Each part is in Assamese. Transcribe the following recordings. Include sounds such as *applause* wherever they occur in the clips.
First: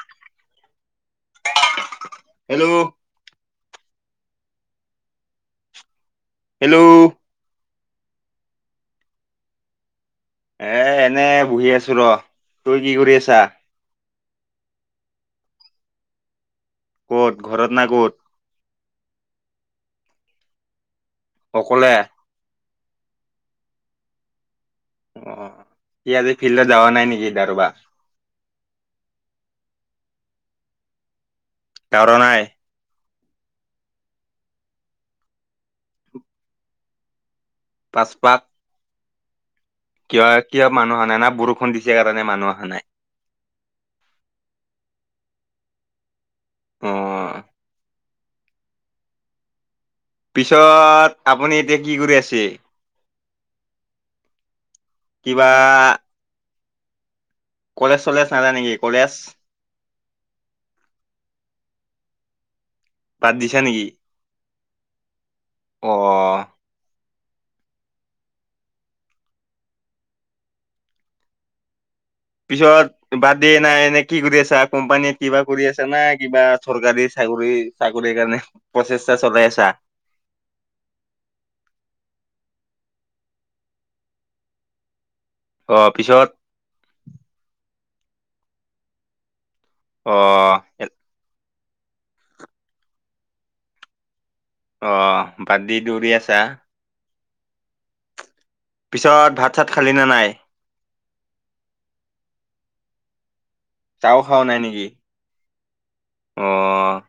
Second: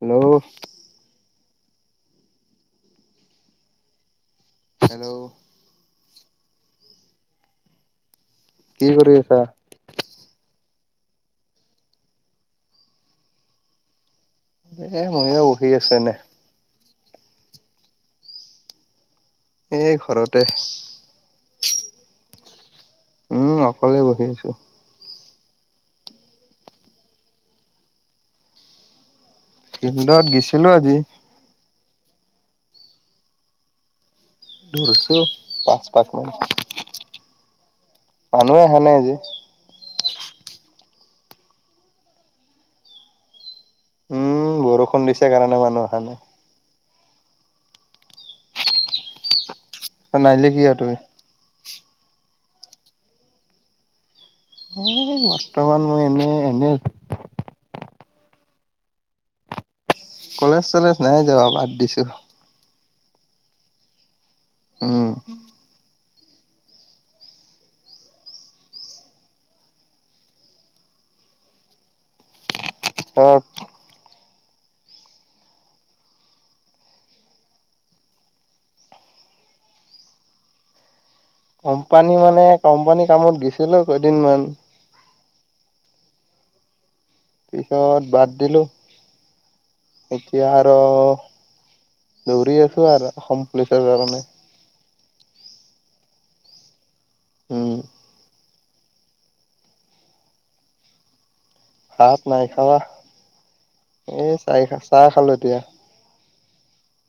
হেল্ল'! হেল্ল'! হেল্ল'! হেল্ল'! কি কৰি আছা? এ এনে বহি আছো ৰ। তই কি কৰি আছা? এ মইও বহি আছো এনে। ক'ত ঘৰত না ক'ত? এ ঘৰতে। অকলে। উম অকলে বহি আছো। অ কি আজি ফিল্ডত যাৱা নাই নেকি দৌৰবা ফিল্দত গেছিলো আজি। দৌৰা নাই? দৌৰিছো পাঁচ পাঁচ মিনিট, পাচপাক মানুহ অহা নাই আজি। কিয় কিয় মানুহ অহা নাই না বৰষুণ দিছে কাৰণে মানুহ অহা নাই? উম বৰষুণ দিছে কাৰণে মানুহ অহা নাই। উম। নাহিলে কি আৰু তুমি? পিছত আপুনি এতিয়া কি কৰি আছে? এ কিবা বৰ্তমান মই এনে এনে আছো। কলেজ চলেজ নাজায় নেকি কলেজ? কলেজ চলেজ নাই যোৱা বাদ দিছো। বাদ দিছা নেকি? উম। অ। পিছত বা পিছত দিয়ে নাই নে কি কৰি আছা কোম্পানীত কিবা কৰি আছো না কিবা চৰকাৰী চাকৰি চাকৰি কাৰণে প্ৰচেষ্টা চলাই আছা? কোম্পানী মানে কোম্পানী কামত গৈছিলো কেইদিনমান। অ! পিছত পিছত বাদ দিলোঁ। অ এতিয়া আৰু দৌৰি আছো আৰু অসম পুলিচৰ কাৰণে। অ! বাদ দি দৌৰি আছা। উম! পিছত ভাত-চাত খালি নে নাই? ভাত নাই খোৱা। চাও এ চাহ খা চাহ খালো এতিয়া। অঁ!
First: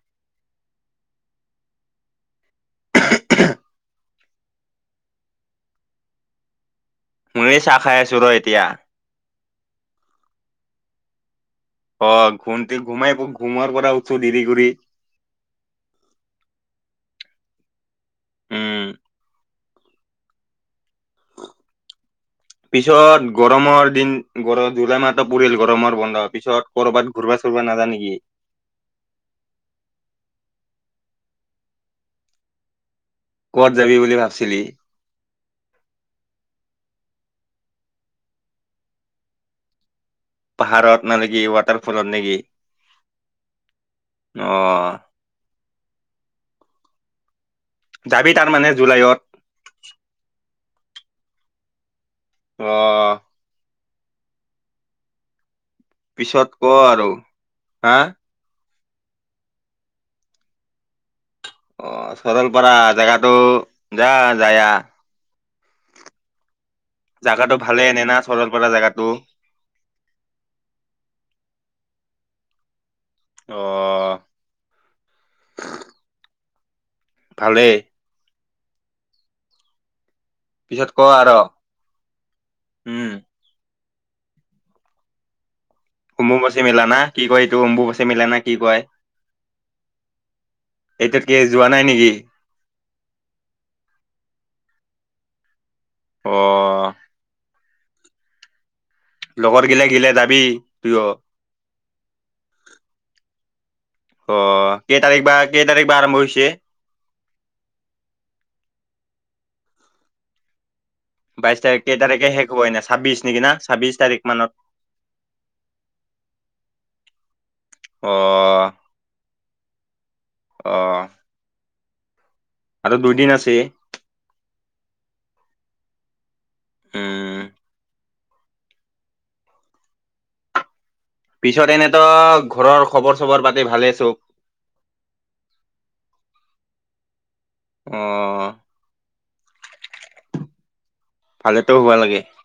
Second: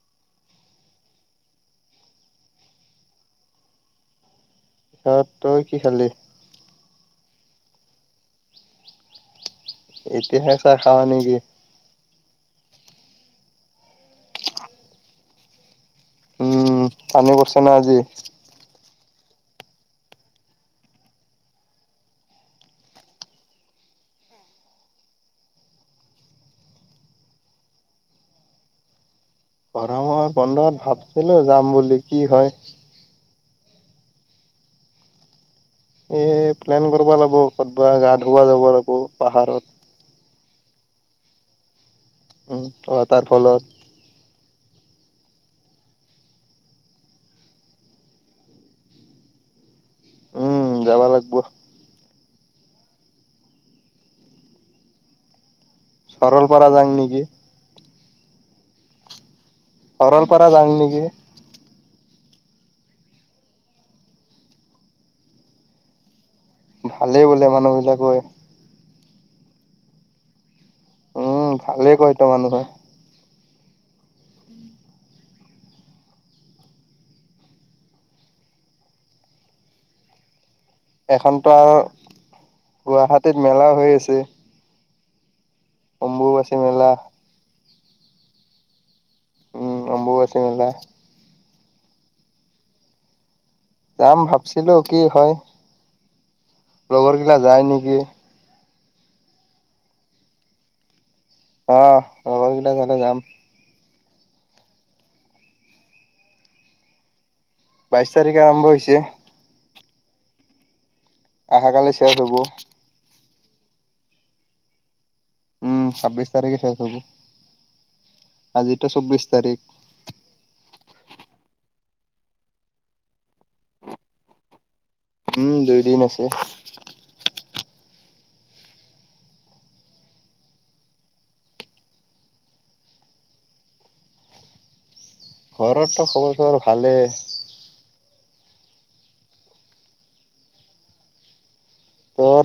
*inaudible* পিছত তই কি খালি? মইয়ো চাহ খাই আছো ৰ এতিয়া। এতিয়াহে চাহ খাৱ নেকি? অ! ঘুমটি ঘুমাই ঘোমাৰ পৰা উঠো দেৰি কৰি। উম! কালি কৰিছা না আজি? উম পিছত গৰমৰ দিন গৰ জুলাই মাহটো পৰিল গৰমৰ বন্ধ, পিছত কৰ'বাত ঘূৰবা-চুৰবা নাযাৱ নেকি? গৰমৰ বন্ধত ভাবিছিলো যাম বুলি কি হয়। ক'ত যাবি বুলি ভাবিছিলি? এ প্লেন কৰিব লাগিব ক'ৰবাত গা ধুওৱা যাব লাগিব পাহাৰত। পাহাৰত মানে কি ৱাটাৰফলত নেকি? উম! ওৱাটাৰ ফলত। অঁ! যাবি তাৰ মানে জুলাইত? উম যাবা লাগিব। অঁ! পিছত সৰলপাৰা ক যাং আৰু নেকি হা! ঘৰৰ পৰা যাওঁ নেকি? অঁ! চৰল পৰা জেগাটো যা যায় আহ। ভালেই বোলে জাগাটো মানুহ ভালেই বিলাকে এনেই না চৰল পৰা জেগাটো? উম! ভালেই কয় ত মানুহে। অ! ভালেই। পিছত ক এখনতো আৰু উম গুৱাহাটীত মেলাও হৈ আছে। অম্বুবাচী মেলা না কি কয় এইটো অম্বুবাচী মেলা না কি কয়? উম! অম্বুবাচী মেলা। এইটো কি যোৱা নাই নেকি? যাম ভাবছিলো কি হয়? অ লগৰ গিলা যায় নেকি? লগত গিলা গেলে যাবি তইও? অঁ! লগৰ কেইটা গলে যাম। অঁ! কেই তাৰিখ বা কেই তাৰিখ বা আৰম্ভ হৈছে? বাইছ তাৰিখে আৰম্ভ হৈছে। বাইছ তাৰিখ কেই তাৰিখে শেষ হ'ব এনে ছাব্বিশ নেকি না ছাব্বিশ তাৰিখ মানত। উম! ছাব্বিশ তাৰিখে শেষ হ'ব। অহ! আজিতো চৌবিশ তাৰিখ অহ! আৰু দুইদিন আছে। উম, দুইদিন আছে। উম। পিছত এনেত' ঘৰৰ খবৰ-চবৰ পাতি ভালে চ'ব? ঘৰৰটো খব চবৰ ভালেই। অ'। ভালেতো হবা লাগে। তোৰ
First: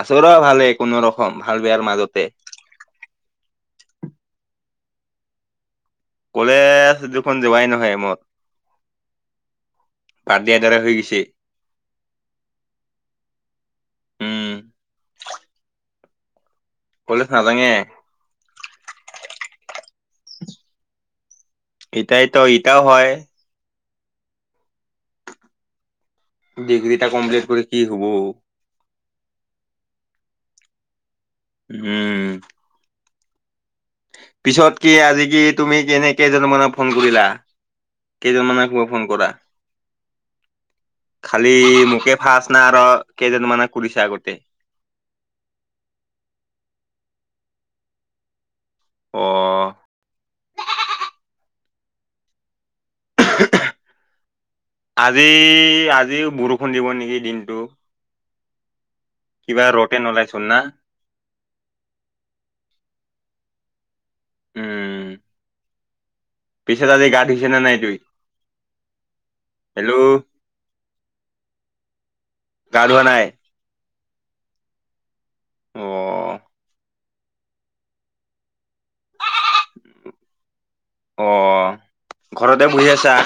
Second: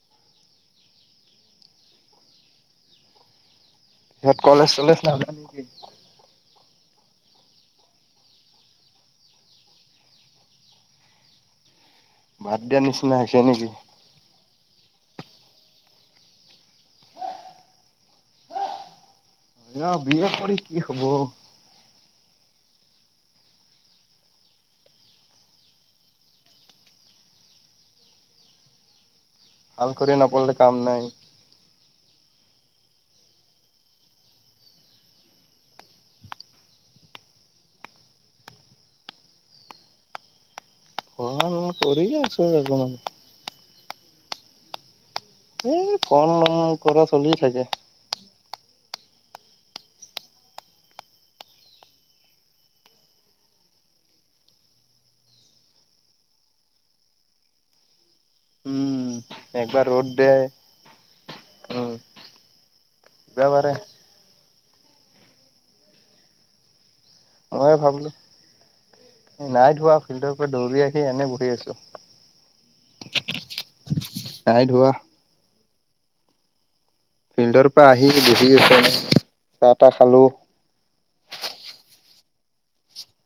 আছো ৰহ ভালেই কোনো ৰকম ভাল বেয়াৰ মাজতে। মোৰ কলেজ চলেজ থাকে। কলেজ দেখনোন যোৱাই নহয় মোৰ। বাদ দিয়াৰ দৰে হৈ গৈছে। বাদ দিয়াৰ নিচিনা হৈছে নেকি? উম কলেজ নাাজাঙে। *unintelligible* কি হ'ব। ইটাই ত' ইতাও হয়। ডিগ্ৰী টা কমপ্লিট কৰি কি হব? ভাল কৰি নাপঢ়িলে কাম নাই। হম। পিছত কি আজি কি তুমি কেনে কেইজনমানক ফোন কৰিলা? কেইজনমানক হ'ল ফোন কৰা? পঢ়া খালি শুনা কৰি মোকে আছো ফাষ্ট না আৰু অকমান কেইজনমানক কৰিছা আগতে? এই *unintelligible* কৰা চলি থাকে। অ'। আজি, আজিও বৰষুণ দিব নেকি দিনটো। উম কিবা একবাৰ ৰ'টেন ৰ'দ দে। ওলাইচোন না উম, দিবাপাৰে। উম। পিছত আজি গা ধু হয় *unintelligible* নাই হেল্ল' ধোৱা, ফিল্ডৰ পৰা দৌৰি আহি এনে বহি আছো। গা ধুৱা নাই? নাই ধোৱা। অ'। ফিল্ডৰ পৰা আহি বহি আছোঁ এনেই, চাহ তাহ খালো। অ'। ঘৰতে বহি আছা?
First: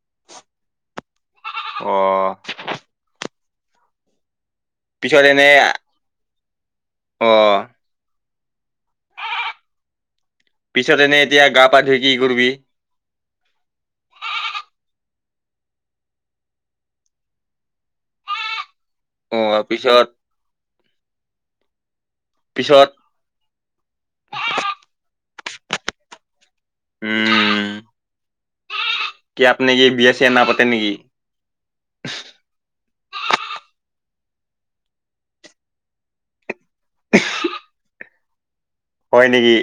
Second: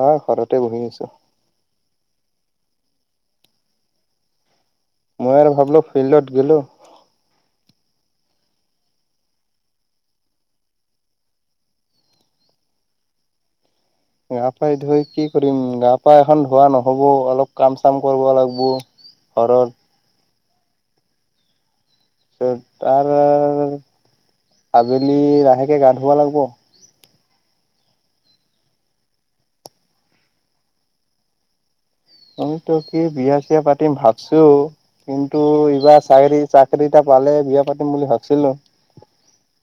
অ' ঘৰতে বহি আছো। অ'। পিছত মই এনে আৰু ভাবিলো ফিল্ডত গেলো। অ'। পিছত এনে এতিয়া গা পা ধুই কি কৰবি? *unintelligible* ধুই কি কৰিম, গা পা এখন ধোৱা নহ'ব অলপ কাম চাম কৰবা লাগব'। অ'। ঘৰত পিছত পিছত তাৰ, আবেলি লাহেকে গা ধুবা লাগিব। উম,। কি আপনি কি বিয়া-চিয়া নাপাতে নেকি? *unintelligible* বিয়া-চিয়া পাতিম ভাবছো। কিন্তু ইবাৰ চায়েৰি, চাকৰি এটা পালে বিয়া পাতিম বুলি ভাবছিলোঁ। হয় নেকি?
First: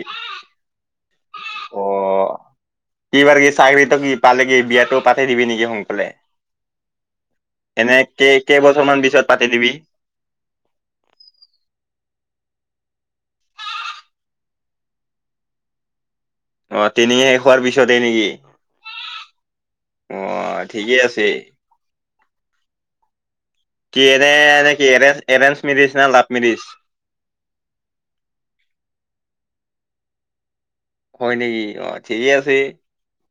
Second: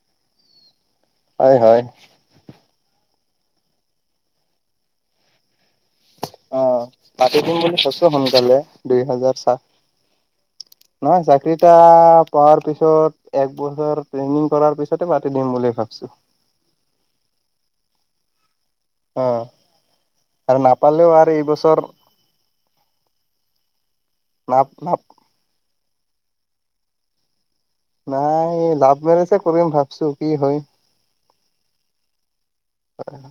হয় হয় অ'। ইবাৰ কি চায়িৰি এটা কি পালে কি, বিয়াটো পাতি দিবি নেকি সোনকালে? অ', পাতি দিম বুলি কৈছো এনে কেই সোনকালে, কেইবছৰ মান দুই পিছত হাজাৰ পাতি সাত। দিবি *inaudible* নহয় চাকৰি এটা পোৱাৰ পিছত, এক বছৰ ট্ৰেইনিং কৰাৰ পিছতে পাতি দিম বুলি ভাবিছো। অ', ট্ৰেইনিং শেষ হোৱাৰ পিছতে নেকি? অ আহ, আৰু ঠিকেই নাপালেও আছে। আৰু এইবছৰ কি নাপ এনে, কি নাপ এৰে, এৰেঞ্জ মেৰিজ নে লাভ মেৰিজ? নাই, এই লাভ মেৰিজে কৰিম ভাবছো, কি হয়। হয় নেকি, অ', ঠিকে আছে। হয়।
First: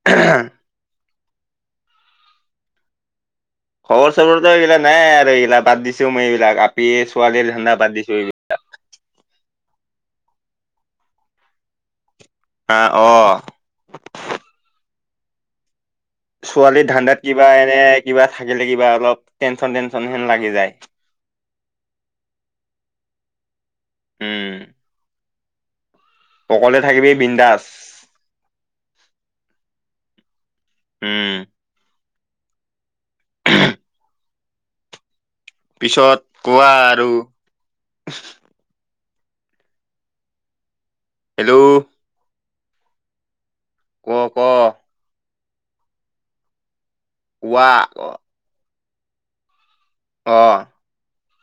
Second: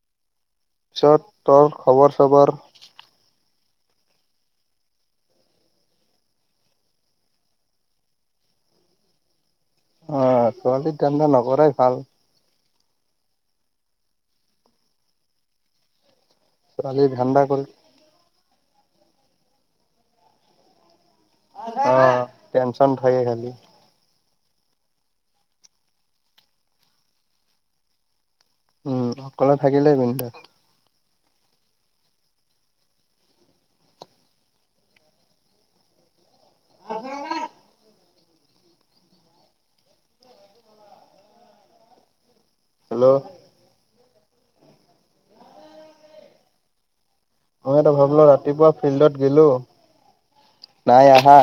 *inaudible* পিছত, তোৰ খবৰ চবৰ। খবৰ চবৰ এইবিলাক নাই আৰু এইগিলা বাদ দিছো মই, এইবিলাক আপি, ছোৱালীৰ ধান্দা বাদ দিছো এইবিলাক। অ', ছোৱালীৰ ধান্দা নকৰাই ভাল। আ', অ'। ছোৱালীৰ ধান্দাত ধান্দা কিবা কৰি এনে কিবা থাকিলে কিবা অলপ টেনচন, টেনশ্যন হেন লাগি যায়। অ', টেনশ্যন হয়ে খালি। উম। অকলে থাকিবি, বিন্দাস। উম, অকলে থাকিলেই বিন্দাস। উম। পিছত কোৱা আৰু হেল্ল'। হেল্ল'। ক, ক। কোৱা মই ভাবিলো ৰাতিপুৱা ফিল্ডত গ'লো। অ'। নাই আহা,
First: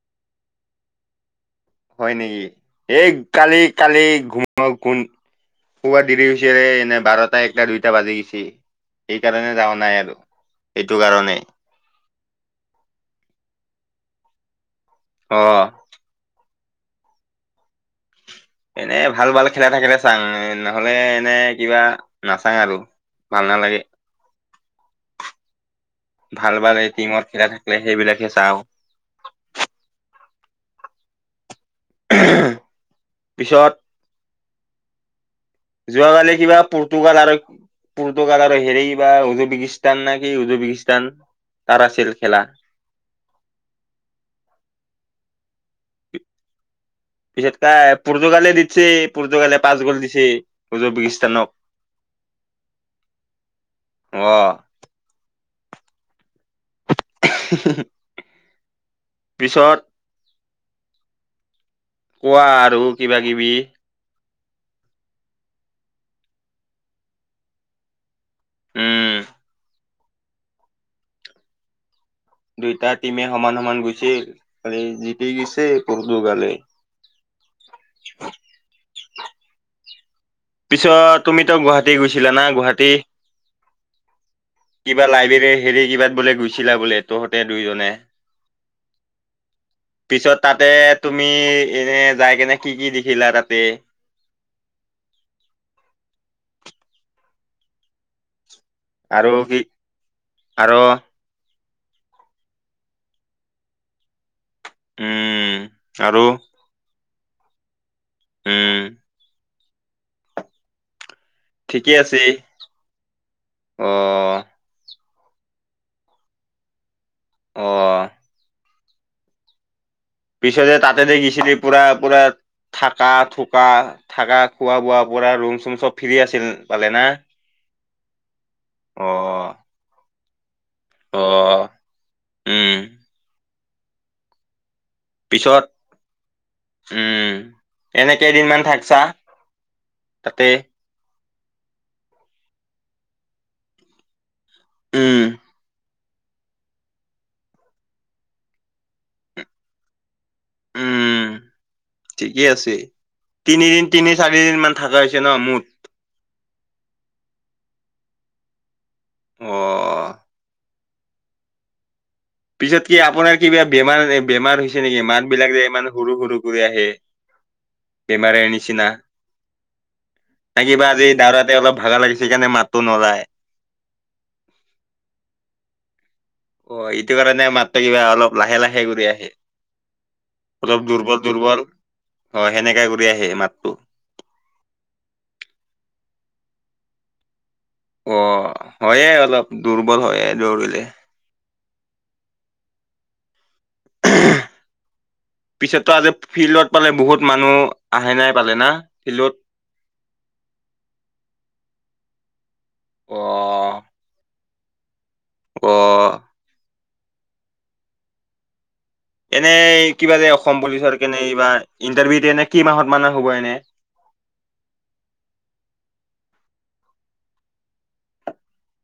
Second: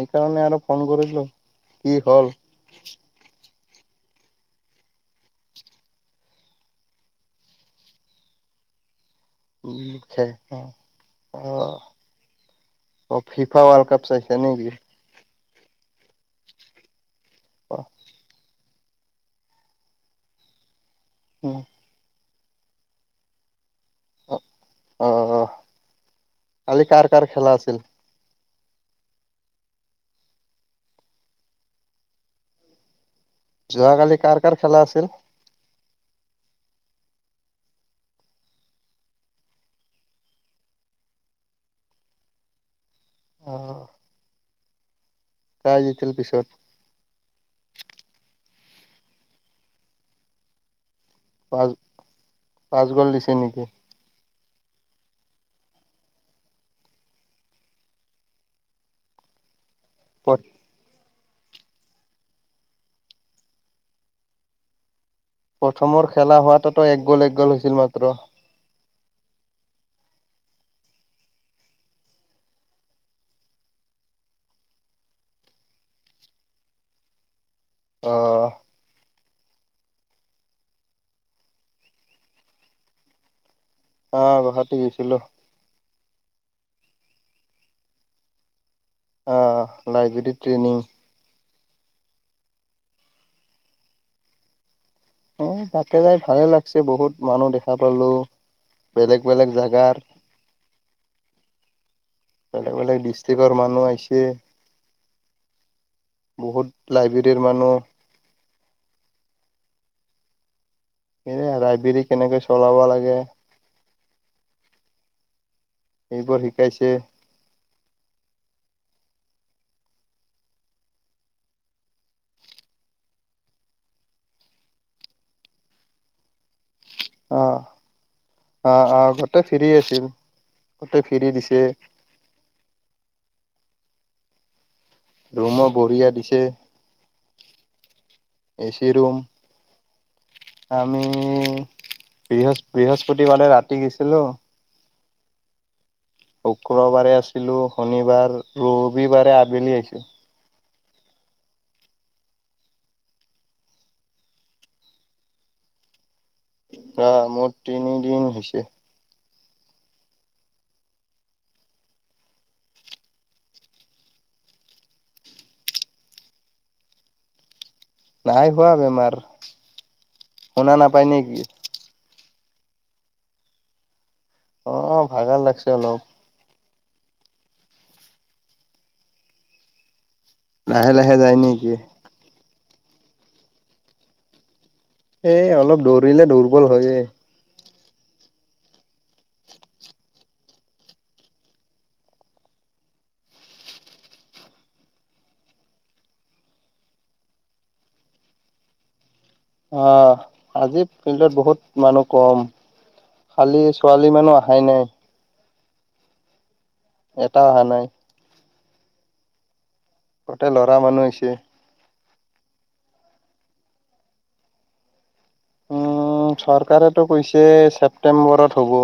এইকাৰণে আৰু ফোন কৰিছিলো। হয় নেকি, এই কালি, কালি *inaudible* শোৱা দেৰি হৈছে ৰে, এনে বাৰটা, একটা, দুইটা বাজি গৈছে। সেইকাৰণে যাৱা উম নাই আৰু খে এইটো কাৰণে। অ অ', ফিফা ৱৰ্ল্ড কাপ চাইছা নেকি? অ'। অ এনে ভাল, ভাল খেলা থাকিলে চাং, নহ'লে এনে কিবা নাচাযং আৰু ভাল নালাগে। অ', অ'। ভাল, ভাল এই টিমত খেলা থাকিলে আছিল সেইবিলাক হে চাওঁ। পিছত যোৱাকালি কাৰ কাৰ খেলা আছিল? যোৱাকালি কিবা পৰ্তুগালক আৰু পৰ্তুগাল হেৰি বা উজুবেকিস্তান নে কি উজুবেকিস্তান তাৰ আছিল খেলা। অ। কোন জিকিল পিছত। পিছত কাই পুৰ্তুগালে দিছে পুৰ্তুগালে পাঁচ গ'ল দিছে উজুবেকিস্তানক। পাঁচ পাঁচ গ'ল দিছে নেকি? অ। হু হু হুম' পিছত- কত? কোৱা আৰু কিবা কিবি। প্ৰথমৰ খেলা হোৱাতো তোৰ এক গ'ল এক গ'ল হৈছিল মাত্ৰ। উম দুইটা টিমে সমান সমান গৈছে, খালি জিতি গৈছে পৰ দু গালে। অ' পিছত তুমিতো গুৱাহাটী গৈছিলা না গুৱাহাটী। আহ গুৱাহাটী কিবা গৈছিলো লাইব্ৰেৰী হেৰি কিবাত বোলে গুছ- ছিলা বোলে তহঁতে দুইজনে, আহ লাইব্ৰেৰী পিছত ট্ৰেইনিং তাতে- তুমি এনে যাই কেনে কি কি দেখিলা তাতে- অঁ তাতে যাই ভালে লাগছে বহুত মানুহ দেখা পালো। বেলেগ আৰু বেলেগ কি জাগাত। আৰু বেলেগ বেলেগ ডিষ্ট্ৰিক্টৰ মানুহ আহিছে। উম' আৰু- বহুত লাইবেৰিৰ মানুহ- উম' সেয়ে আ ৰাই ঠিকে বিৰি আছে কেনেকৈ চলাব লাগে? অ' এইবোৰ শিকাইছে। অঁ' পিছে যে তাতে যে সেইখিনি পুৰা পুৰা- থাকা থুকা থাকা খোৱা বোৱা পুৰা ৰুম চুম চব ফ্ৰী আছিল পালে না। অঁ অঁ অ অঁ গোটেই ফিৰি আছিল গোতেই অ ফ্ৰী দিছে। উম' পিছত ৰুমো বঢ়িয়া দিছে। উম' এনেই কেইদিনমান এ চি থাকছা? ৰুম তাতে। আমি বৃহচ বৃহস্পতিবাৰে ৰাতি গৈছিলোঁ, - উম' শুক্ৰবাৰে আছিলো শনিবাৰ ৰবিবাৰে আবেলি আহিছো। উম উম' ঠিকেই আছে, তিনিদিন তিনি চাৰি দিন মান থকা হৈছে ন মোৰ। আহ মোৰ তিনিদিন হৈছে। অঁ' পিছত কি আপোনাৰ কিবা বেমাৰ বেমাৰ হৈছে নেকি? মাত বিলাক যে ইমান সৰু সৰু কৰি আহে। *unintelligible* নাই হোৱা বেমাৰ। ন শুনা কিবা আজি নাপায় নেকি? দৌৰাতে অলপ ভাগা লাগিছে সেইকাৰণে মাততো নোলায়। অঁ ভাগা লাগছে অলপ। অ এইটো কাৰণে মাত্ৰ কিবা অলপ লাহে লাহে কৰি আহে। অলপ লাহে লাহে দুৰ্বল যায় দুৰ্বল, নেকি? অঁ সেনেকে কৰি আহে মাতটো। এই অলপ দৌৰিলে দুৰ্বল হয়ে। অঁ হয়ে অলপ দুৰ্বল হয়ে দৌৰিলে। *unintelligible* পিছততো আজি ফিল্ডত পালে বহুত মানুহ আহে নাই পালে না ফিল্ডত। অ' আজি ফিল্ডত বহুত মানুহ কম, অ খালি ছোৱালী মানুহ অহাই নাই অ' এটাও অহা নাই এনেই কিবা যে গোটেই অসম ল'ৰা পুলিচৰ মানুহ কেনে আহিছে। এইবাৰ, ইণ্টাৰভিউ দিয়ে নে, কি মাহত মানে হ'ব এনে? উম, চৰকাৰেতো কৈছে ছেপটেম্বৰত হ'ব।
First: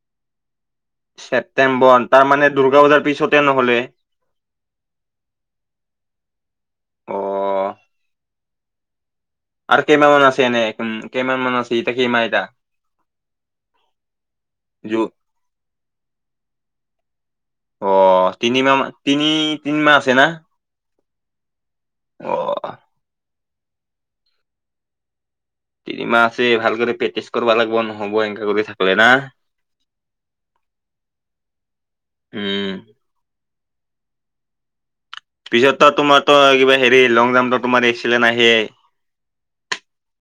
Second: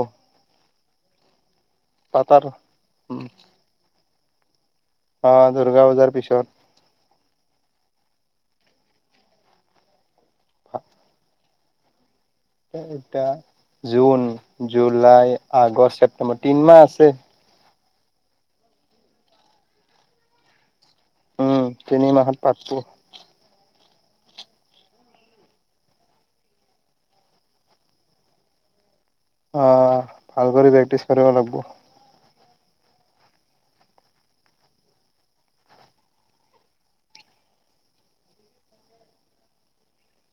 ছেপ্টেম্বৰ তাৰ পাতাৰ মানে দুৰ্গা পূজাৰ পিছতে নহলে? অ' দুৰ্গা পূজাৰ পিছত। অ আৰু কেইমাহ মান আছে এনেই, উ'ম কেইমান মান আছে, এতিয়া কেইমাহ এতিয়া? এ-এতিয়া জুন, জু জুলাই, আগষ্ট, ছেপটেম্বৰ তিন মাহ আছে। অ' তিনিমাহ মান তিনি-তিনিমাহ আছে না? উ'ম তিনি মাহত পাত'ব অ', তিনি মাহ আছেই ভালকে তই প্ৰেক্টিচ কৰিব লাগিব নহব এনেকে কৰি থাকিলে না। অ' ভাল কৰি প্ৰেক্টিচ কৰিব লাগিব। উ'ম পিছত তই তোমাৰটো কিবা হেৰি লং জাম্পটো টো মাৰি আহিছিল নে হেই